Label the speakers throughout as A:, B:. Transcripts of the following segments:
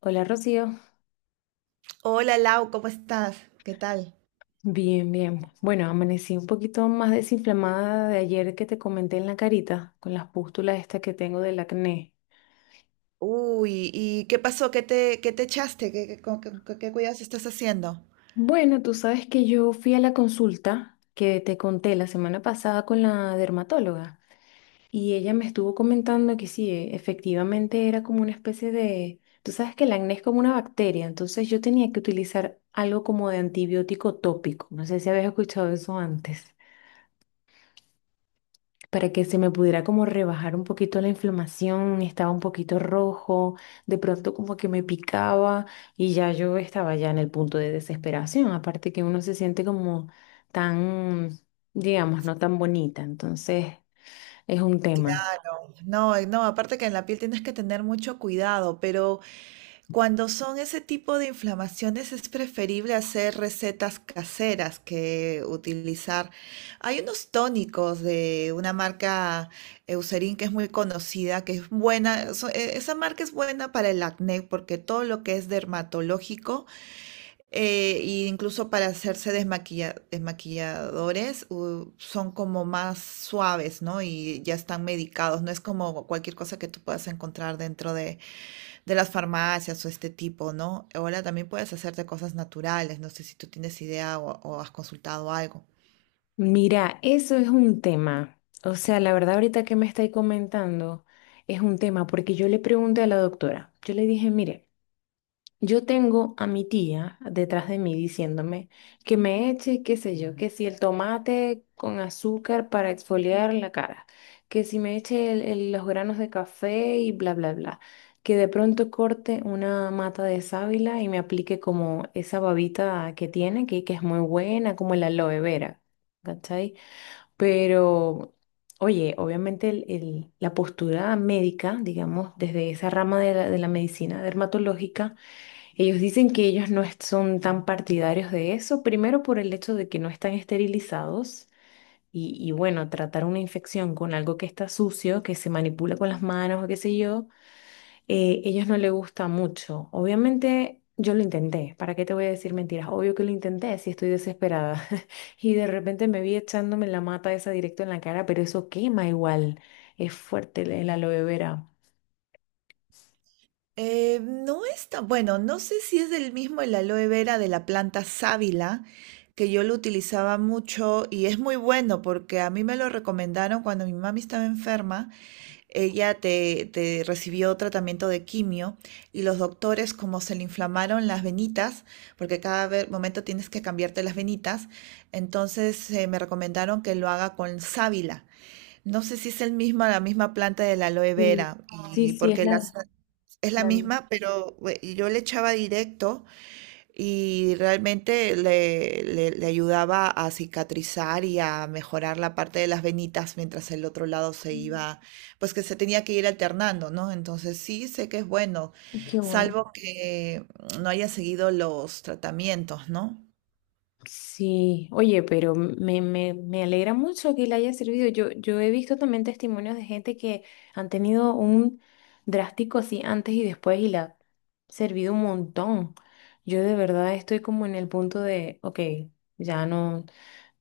A: Hola Rocío.
B: Hola Lau, ¿cómo estás? ¿Qué tal?
A: Bien, bien. Bueno, amanecí un poquito más desinflamada de ayer que te comenté en la carita, con las pústulas estas que tengo del acné.
B: Uy, ¿y qué pasó? ¿Qué te echaste? ¿Con qué cuidados estás haciendo?
A: Bueno, tú sabes que yo fui a la consulta que te conté la semana pasada con la dermatóloga y ella me estuvo comentando que sí, efectivamente era como una especie de... Tú sabes que el acné es como una bacteria, entonces yo tenía que utilizar algo como de antibiótico tópico. No sé si habías escuchado eso antes, para que se me pudiera como rebajar un poquito la inflamación. Estaba un poquito rojo, de pronto como que me picaba y ya yo estaba ya en el punto de desesperación, aparte que uno se siente como tan, digamos, no tan bonita, entonces es un tema.
B: No, no, aparte que en la piel tienes que tener mucho cuidado, pero cuando son ese tipo de inflamaciones es preferible hacer recetas caseras que utilizar. Hay unos tónicos de una marca Eucerin que es muy conocida, que es buena, esa marca es buena para el acné porque todo lo que es dermatológico. Eh, E incluso para hacerse desmaquilladores, son como más suaves, ¿no? Y ya están medicados. No es como cualquier cosa que tú puedas encontrar dentro de las farmacias o este tipo, ¿no? Ahora también puedes hacerte cosas naturales. No sé si tú tienes idea o has consultado algo.
A: Mira, eso es un tema, o sea, la verdad ahorita que me estáis comentando es un tema, porque yo le pregunté a la doctora, yo le dije, mire, yo tengo a mi tía detrás de mí diciéndome que me eche, qué sé yo, que si el tomate con azúcar para exfoliar la cara, que si me eche los granos de café y bla, bla, bla, que de pronto corte una mata de sábila y me aplique como esa babita que tiene, que es muy buena, como la aloe vera, ¿cachai? Pero, oye, obviamente la postura médica, digamos, desde esa rama de la medicina dermatológica, ellos dicen que ellos no es- son tan partidarios de eso, primero por el hecho de que no están esterilizados y bueno, tratar una infección con algo que está sucio, que se manipula con las manos o qué sé yo, ellos no les gusta mucho. Obviamente yo lo intenté, ¿para qué te voy a decir mentiras? Obvio que lo intenté, si estoy desesperada. Y de repente me vi echándome la mata esa directo en la cara, pero eso quema igual, es fuerte el aloe vera.
B: No está, bueno, no sé si es del mismo el aloe vera de la planta sábila, que yo lo utilizaba mucho y es muy bueno porque a mí me lo recomendaron cuando mi mami estaba enferma, ella te recibió tratamiento de quimio y los doctores como se le inflamaron las venitas, porque cada momento tienes que cambiarte las venitas, entonces me recomendaron que lo haga con sábila. No sé si es el mismo, la misma planta de la aloe
A: Sí,
B: vera,
A: sí,
B: y
A: sí, es
B: porque las
A: la...
B: es la
A: la...
B: misma, pero yo le echaba directo, y realmente le ayudaba a cicatrizar y a mejorar la parte de las venitas mientras el otro lado se iba, pues que se tenía que ir alternando, ¿no? Entonces sí sé que es bueno,
A: Qué bueno.
B: salvo que no haya seguido los tratamientos, ¿no?
A: Sí, oye, pero me alegra mucho que le haya servido. Yo he visto también testimonios de gente que han tenido un drástico así antes y después y le ha servido un montón. Yo de verdad estoy como en el punto de, ok, ya no,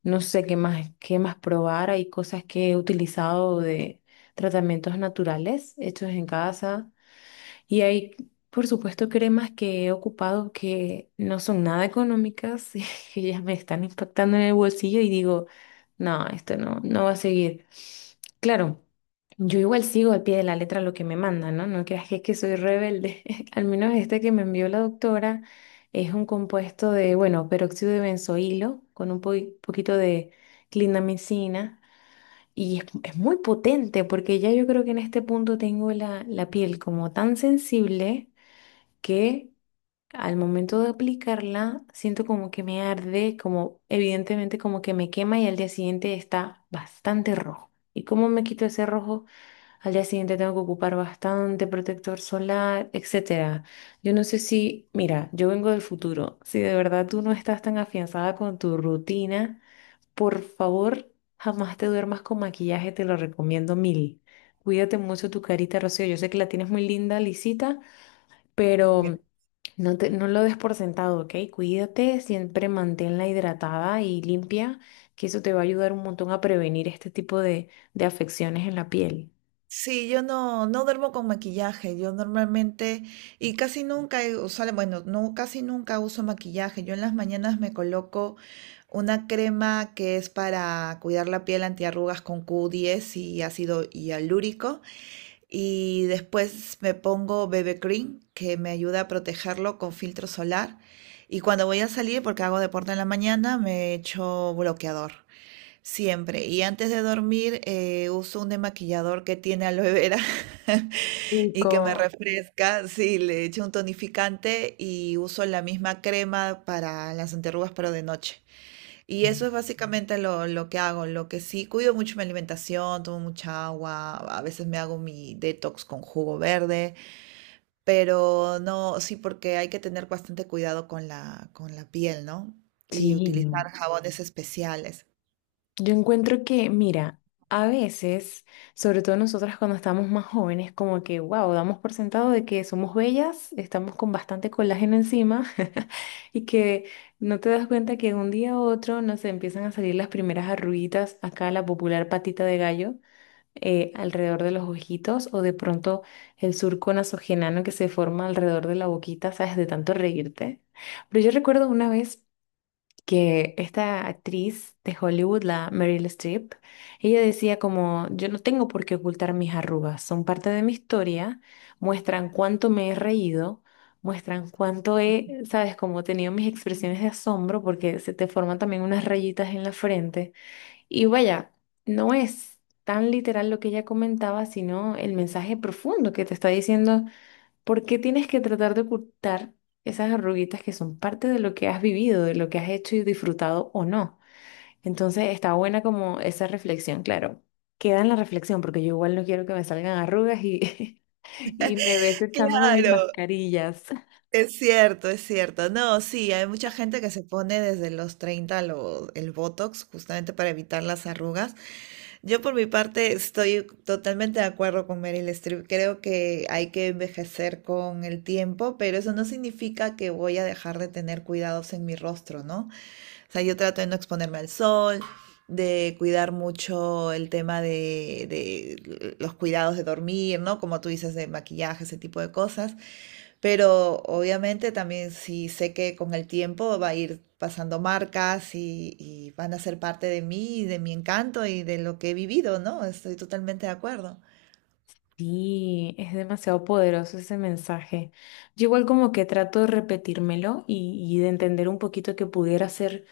A: no sé qué más probar. Hay cosas que he utilizado de tratamientos naturales hechos en casa y hay, por supuesto, cremas que he ocupado que no son nada económicas, y que ya me están impactando en el bolsillo y digo, no, esto no va a seguir. Claro, yo igual sigo al pie de la letra lo que me mandan, ¿no? No creas que es que soy rebelde. Al menos este que me envió la doctora es un compuesto de, bueno, peróxido de benzoilo con un poquito de clindamicina. Y es muy potente porque ya yo creo que en este punto tengo la piel como tan sensible, que al momento de aplicarla siento como que me arde, como evidentemente como que me quema, y al día siguiente está bastante rojo. ¿Y cómo me quito ese rojo? Al día siguiente tengo que ocupar bastante protector solar, etcétera. Yo no sé si, mira, yo vengo del futuro. Si de verdad tú no estás tan afianzada con tu rutina, por favor, jamás te duermas con maquillaje, te lo recomiendo mil. Cuídate mucho tu carita, Rocío. Yo sé que la tienes muy linda, lisita, pero no lo des por sentado, ¿ok? Cuídate, siempre manténla hidratada y limpia, que eso te va a ayudar un montón a prevenir este tipo de afecciones en la piel.
B: Sí, yo no, no duermo con maquillaje. Yo normalmente, y casi nunca he usado, bueno, no, casi nunca uso maquillaje. Yo en las mañanas me coloco una crema que es para cuidar la piel antiarrugas con Q10 y ácido hialúrico. Y después me pongo BB Cream, que me ayuda a protegerlo con filtro solar. Y cuando voy a salir, porque hago deporte en la mañana, me echo bloqueador. Siempre. Y antes de dormir, uso un demaquillador que tiene aloe vera y que me ah,
A: Rico.
B: refresca. Sí, le echo un tonificante y uso la misma crema para las anterrugas, pero de noche. Y eso es básicamente lo que hago. Lo que sí, cuido mucho mi alimentación, tomo mucha agua, a veces me hago mi detox con jugo verde, pero no, sí, porque hay que tener bastante cuidado con la piel, ¿no? Y
A: Sí. No.
B: utilizar jabones especiales.
A: Yo encuentro que, mira, a veces, sobre todo nosotras cuando estamos más jóvenes, como que, wow, damos por sentado de que somos bellas, estamos con bastante colágeno encima y que no te das cuenta que de un día a otro nos empiezan a salir las primeras arruguitas, acá la popular patita de gallo, alrededor de los ojitos o de pronto el surco nasogenano que se forma alrededor de la boquita, ¿sabes? De tanto reírte. Pero yo recuerdo una vez que esta actriz de Hollywood, la Meryl Streep, ella decía como, yo no tengo por qué ocultar mis arrugas, son parte de mi historia, muestran cuánto me he reído, muestran cuánto he, sabes, como tenido mis expresiones de asombro, porque se te forman también unas rayitas en la frente. Y vaya, no es tan literal lo que ella comentaba, sino el mensaje profundo que te está diciendo. ¿Por qué tienes que tratar de ocultar esas arruguitas que son parte de lo que has vivido, de lo que has hecho y disfrutado o no? Entonces está buena como esa reflexión, claro. Queda en la reflexión porque yo igual no quiero que me salgan arrugas, y, y me ves echándome mis
B: Claro,
A: mascarillas.
B: es cierto, es cierto. No, sí, hay mucha gente que se pone desde los 30 el Botox justamente para evitar las arrugas. Yo por mi parte estoy totalmente de acuerdo con Meryl Streep. Creo que hay que envejecer con el tiempo, pero eso no significa que voy a dejar de tener cuidados en mi rostro, ¿no? O sea, yo trato de no exponerme al sol, de cuidar mucho el tema de los cuidados de dormir, ¿no? Como tú dices, de maquillaje, ese tipo de cosas. Pero obviamente también sí sé que con el tiempo va a ir pasando marcas y van a ser parte de mí, y de mi encanto y de lo que he vivido, ¿no? Estoy totalmente de acuerdo.
A: Sí, es demasiado poderoso ese mensaje. Yo igual como que trato de repetírmelo y de entender un poquito que pudiera ser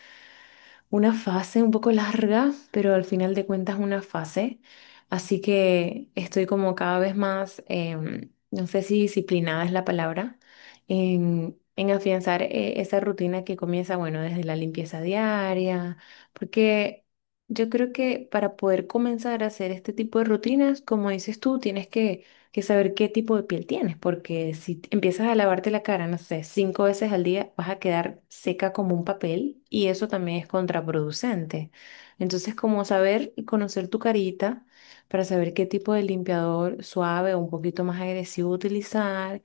A: una fase un poco larga, pero al final de cuentas una fase. Así que estoy como cada vez más, no sé si disciplinada es la palabra, en afianzar esa rutina que comienza, bueno, desde la limpieza diaria, porque yo creo que para poder comenzar a hacer este tipo de rutinas, como dices tú, tienes que saber qué tipo de piel tienes, porque si empiezas a lavarte la cara, no sé, 5 veces al día, vas a quedar seca como un papel y eso también es contraproducente. Entonces, como saber y conocer tu carita para saber qué tipo de limpiador suave o un poquito más agresivo utilizar,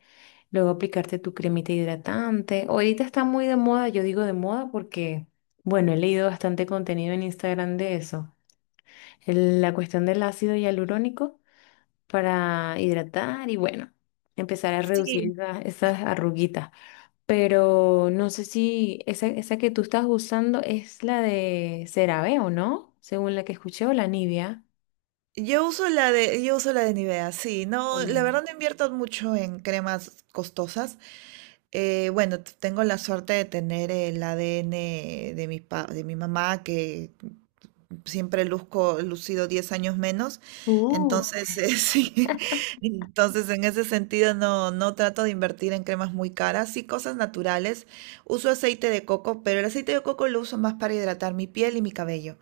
A: luego aplicarte tu cremita hidratante. Ahorita está muy de moda, yo digo de moda porque, bueno, he leído bastante contenido en Instagram de eso. La cuestión del ácido hialurónico para hidratar y, bueno, empezar a reducir
B: Sí,
A: esas arruguitas. Pero no sé si esa que tú estás usando es la de CeraVe o no, según la que escuché, o la Nivea.
B: yo uso la de Nivea, sí. No, la
A: Mm.
B: verdad no invierto mucho en cremas costosas. Bueno, tengo la suerte de tener el ADN de de mi mamá, que siempre luzco lucido 10 años menos.
A: Uh.
B: Entonces, sí, entonces en ese sentido no, no trato de invertir en cremas muy caras, sí cosas naturales. Uso aceite de coco, pero el aceite de coco lo uso más para hidratar mi piel y mi cabello.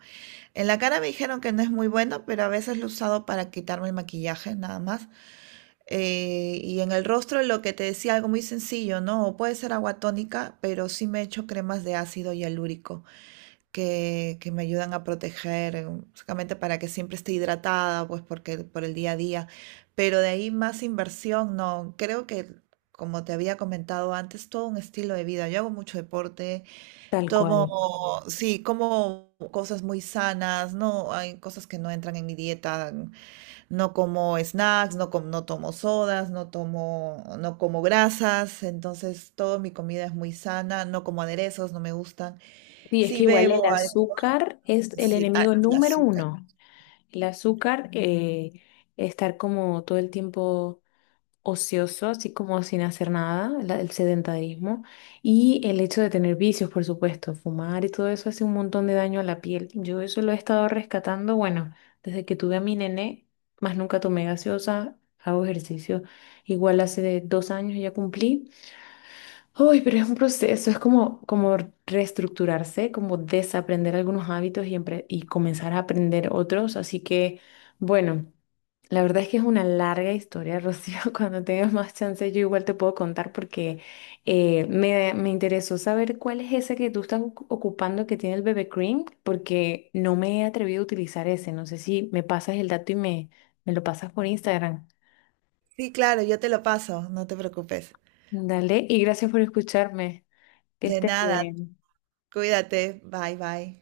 B: En la cara me dijeron que no es muy bueno, pero a veces lo he usado para quitarme el maquillaje, nada más. Y en el rostro lo que te decía, algo muy sencillo, ¿no? O puede ser agua tónica, pero sí me he hecho cremas de ácido hialurónico que me ayudan a proteger, básicamente para que siempre esté hidratada, pues porque por el día a día. Pero de ahí más inversión, no. Creo que, como te había comentado antes, todo un estilo de vida. Yo hago mucho deporte,
A: Tal cual.
B: tomo, sí, como cosas muy sanas, no hay cosas que no entran en mi dieta. No como snacks, no, no tomo sodas, no tomo, no como grasas, entonces toda mi comida es muy sana, no como aderezos, no me gustan.
A: Sí, es
B: Sí
A: que igual el
B: bebo,
A: azúcar es el
B: sí, ah,
A: enemigo
B: el
A: número
B: azúcar.
A: uno. El azúcar, estar como todo el tiempo ocioso, así como sin hacer nada, el sedentarismo y el hecho de tener vicios, por supuesto, fumar y todo eso hace un montón de daño a la piel. Yo eso lo he estado rescatando, bueno, desde que tuve a mi nené, más nunca tomé gaseosa, hago ejercicio. Igual hace de 2 años ya cumplí. Uy, pero es un proceso, es como, como reestructurarse, como desaprender algunos hábitos y comenzar a aprender otros. Así que, bueno, la verdad es que es una larga historia, Rocío. Cuando tengas más chance, yo igual te puedo contar, porque me interesó saber cuál es ese que tú estás ocupando que tiene el bebé cream, porque no me he atrevido a utilizar ese. No sé si me pasas el dato y me lo pasas por Instagram.
B: Sí, claro, yo te lo paso, no te preocupes.
A: Dale, y gracias por escucharme. Que
B: De
A: estés
B: nada,
A: bien.
B: cuídate, bye bye.